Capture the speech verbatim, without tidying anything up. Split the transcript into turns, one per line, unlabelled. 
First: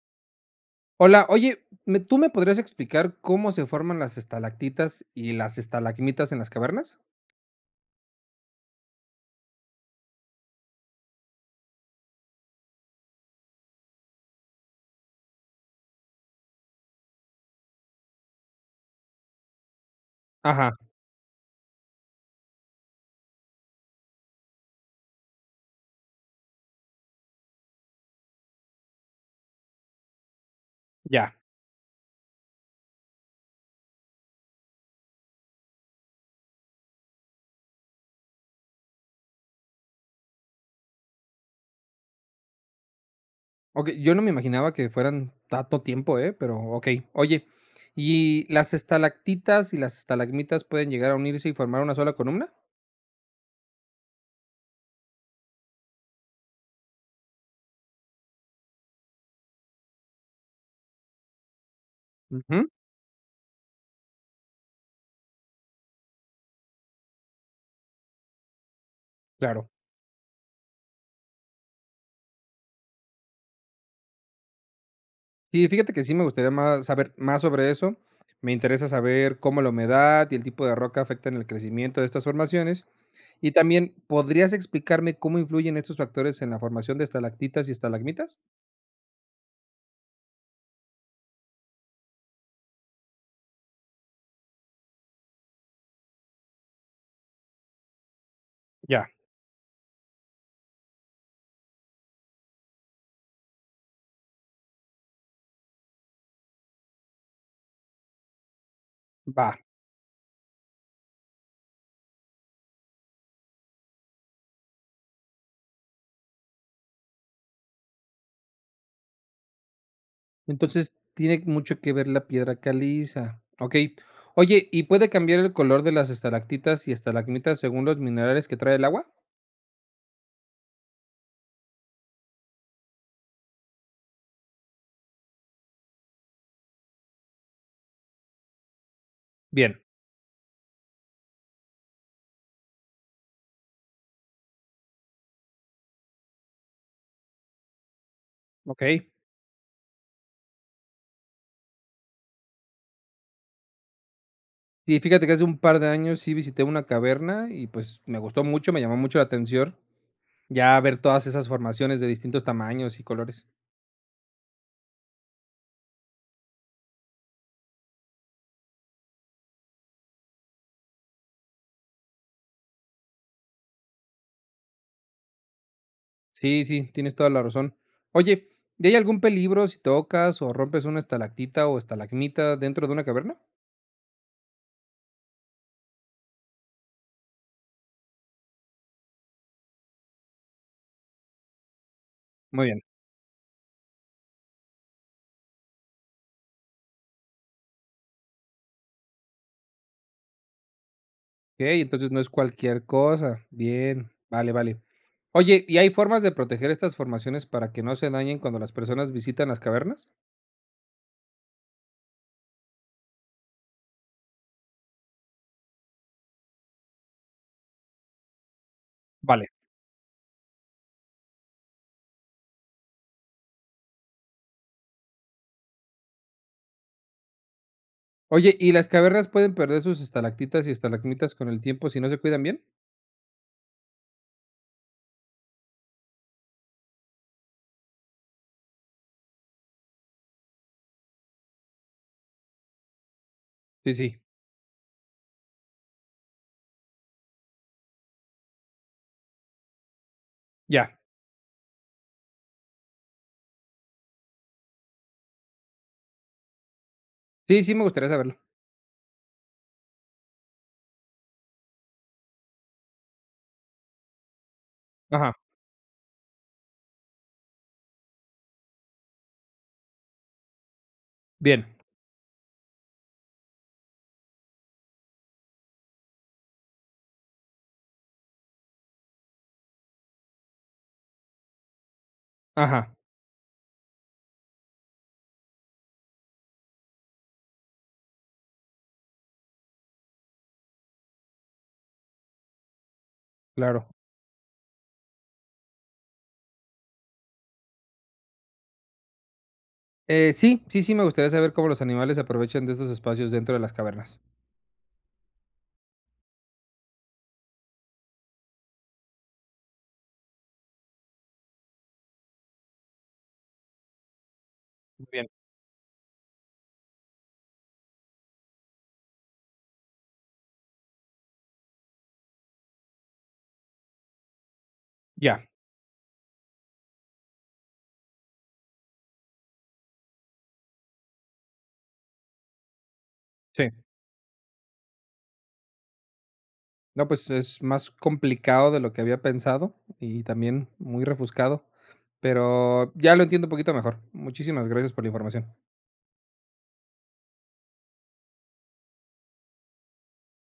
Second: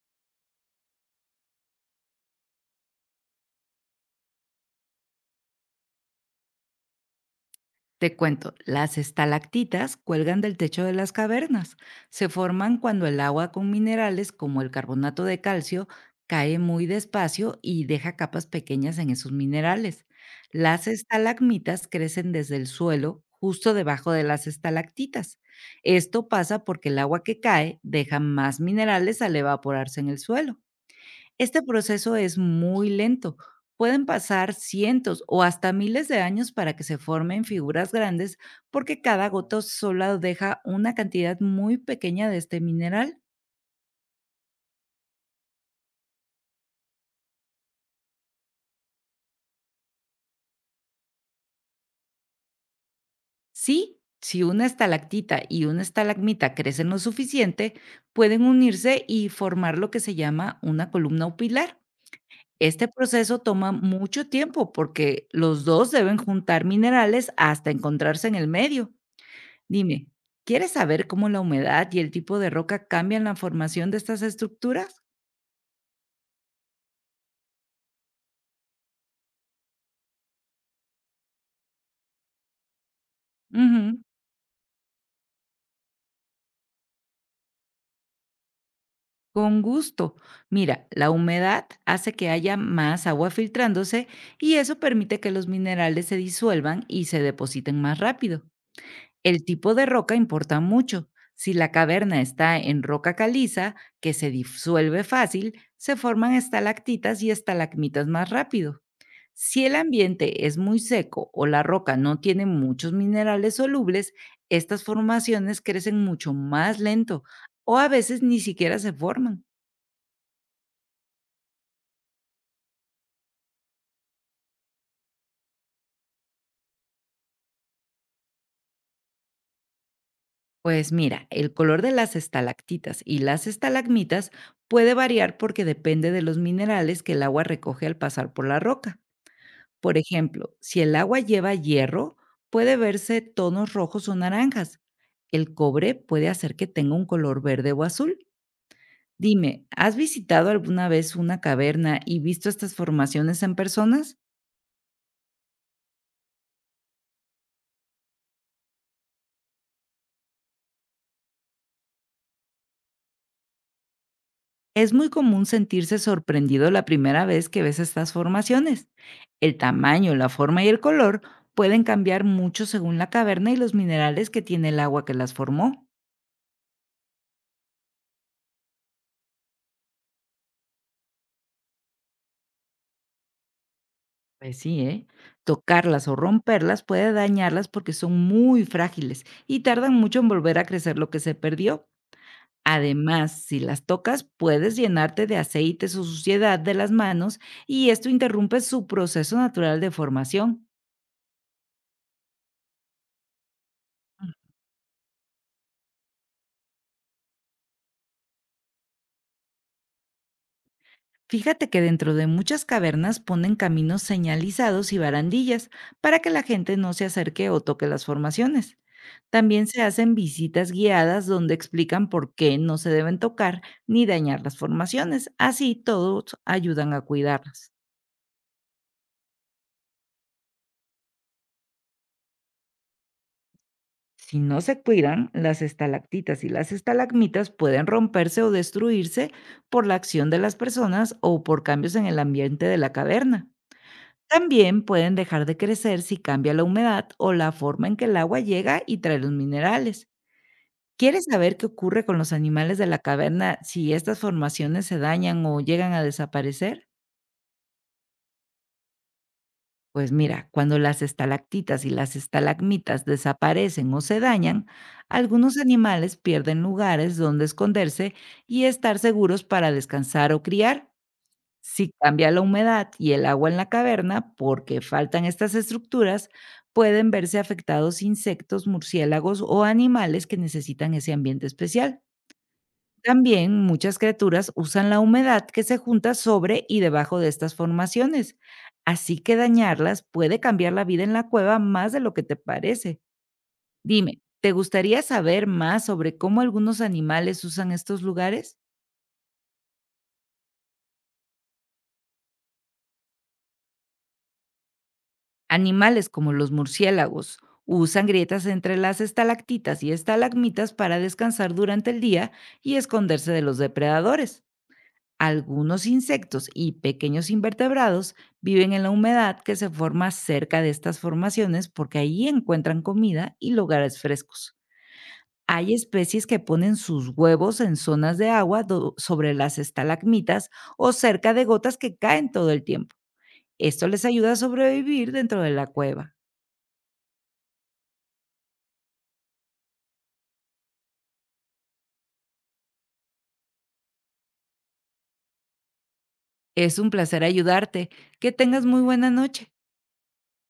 Hola, oye, ¿me- ¿tú me podrías explicar cómo se forman las estalactitas y las estalagmitas en las cavernas?
Te cuento, las estalactitas cuelgan del techo de las cavernas. Se forman cuando el agua con minerales como el carbonato de calcio cae muy despacio y deja capas pequeñas en esos minerales.
Ajá,
Las estalagmitas crecen desde el suelo justo debajo de las estalactitas. Esto pasa porque el agua que cae deja más minerales al evaporarse en el suelo.
ya.
Este proceso es muy lento. Pueden pasar cientos o hasta miles de años para que se formen figuras grandes porque cada gota solo deja una cantidad muy pequeña de este mineral.
Ok, yo no me imaginaba que fueran tanto tiempo, ¿eh? Pero ok, oye, ¿y las estalactitas y las estalagmitas pueden llegar a unirse y formar una sola columna?
Sí, si una estalactita y una estalagmita crecen lo suficiente, pueden unirse y formar lo que se llama una columna o pilar.
Ujú,
Este proceso toma mucho tiempo porque los dos deben juntar minerales hasta encontrarse en el medio.
claro.
Dime, ¿quieres saber cómo la humedad y el tipo de roca cambian la formación de estas estructuras?
Sí, fíjate que sí me gustaría más saber más sobre eso. Me interesa saber cómo la humedad y el tipo de roca afectan el crecimiento de estas formaciones. Y también,
Ujú,
¿podrías explicarme cómo influyen estos factores en la formación de estalactitas y estalagmitas?
con gusto. Mira, la humedad hace que haya más agua filtrándose y eso permite que los minerales se disuelvan y se depositen más rápido.
Ya,
El tipo de roca importa mucho. Si la caverna está en roca caliza, que se disuelve fácil, se forman estalactitas y estalagmitas más rápido.
va.
Si el ambiente es muy seco o la roca no tiene muchos minerales solubles, estas formaciones crecen mucho más lento o a veces ni siquiera se forman.
Entonces, tiene mucho que ver la piedra caliza. Ok. Oye, ¿y puede cambiar el color de las estalactitas y estalagmitas según los minerales que trae el agua?
Pues mira, el color de las estalactitas y las estalagmitas puede variar porque depende de los minerales que el agua recoge al pasar por la roca.
Bien,
Por ejemplo, si el agua lleva hierro, puede verse tonos rojos o naranjas. El cobre puede hacer que tenga un color verde o azul.
ok.
Dime, ¿has visitado alguna vez una caverna y visto estas formaciones en personas?
Y fíjate que hace un par de años sí visité una caverna y pues me gustó mucho, me llamó mucho la atención ya ver todas esas formaciones de distintos tamaños y colores.
Es muy común sentirse sorprendido la primera vez que ves estas formaciones. El tamaño, la forma y el color pueden cambiar mucho según la caverna y los minerales que tiene el agua que las formó.
Sí, sí, tienes toda la razón. Oye, ¿y hay algún peligro si tocas o rompes una estalactita o estalagmita dentro de una caverna?
Pues sí, ¿eh? Tocarlas o romperlas puede dañarlas porque son muy frágiles y tardan mucho en volver a crecer lo que se perdió.
Muy bien.
Además, si las tocas, puedes llenarte de aceites o suciedad de las manos y esto interrumpe su proceso natural de formación.
Ok, entonces no es cualquier cosa. Bien, vale, vale. Oye, ¿y hay formas de proteger estas formaciones para que no se dañen cuando las personas visitan las cavernas?
Fíjate que dentro de muchas cavernas ponen caminos señalizados y barandillas para que la gente no se acerque o toque las formaciones.
Vale.
También se hacen visitas guiadas donde explican por qué no se deben tocar ni dañar las formaciones. Así todos ayudan a cuidarlas.
Oye, ¿y las cavernas pueden perder sus estalactitas y estalagmitas con el tiempo si no se cuidan bien?
Si no se cuidan, las estalactitas y las estalagmitas pueden romperse o destruirse por la acción de las personas o por cambios en el ambiente de la caverna.
Sí, sí,
También pueden dejar de crecer si cambia la humedad o la forma en que el agua llega y trae los minerales.
ya.
¿Quieres saber qué ocurre con los animales de la caverna si estas formaciones se dañan o llegan a desaparecer?
Sí, sí, me gustaría saberlo.
Pues mira, cuando las estalactitas y las estalagmitas desaparecen o se dañan,
Ajá,
algunos animales pierden lugares donde esconderse y estar seguros para descansar o criar.
bien.
Si cambia la humedad y el agua en la caverna porque faltan estas estructuras, pueden verse afectados insectos, murciélagos o animales que necesitan ese ambiente especial.
Ajá,
También muchas criaturas usan la humedad que se junta sobre y debajo de estas formaciones, así que dañarlas puede cambiar la vida en la cueva más de lo que te parece.
claro.
Dime, ¿te gustaría saber más sobre cómo algunos animales usan estos lugares?
Eh, sí, sí, sí, me gustaría saber cómo los animales aprovechan de estos espacios dentro de las cavernas.
Animales como los murciélagos usan grietas entre las estalactitas y estalagmitas para descansar durante el día y esconderse de los depredadores.
Muy bien.
Algunos insectos y pequeños invertebrados viven en la humedad que se forma cerca de estas formaciones porque ahí encuentran comida y lugares frescos.
Ya,
Hay especies que ponen sus huevos en zonas de agua do- sobre las estalagmitas o cerca de gotas que caen todo el tiempo.
sí.
Esto les ayuda a sobrevivir dentro de la cueva.
No, pues es más complicado de lo que había pensado y también muy refuscado, pero ya lo entiendo un poquito mejor. Muchísimas gracias por la información.
Es un placer ayudarte. Que tengas muy buena noche.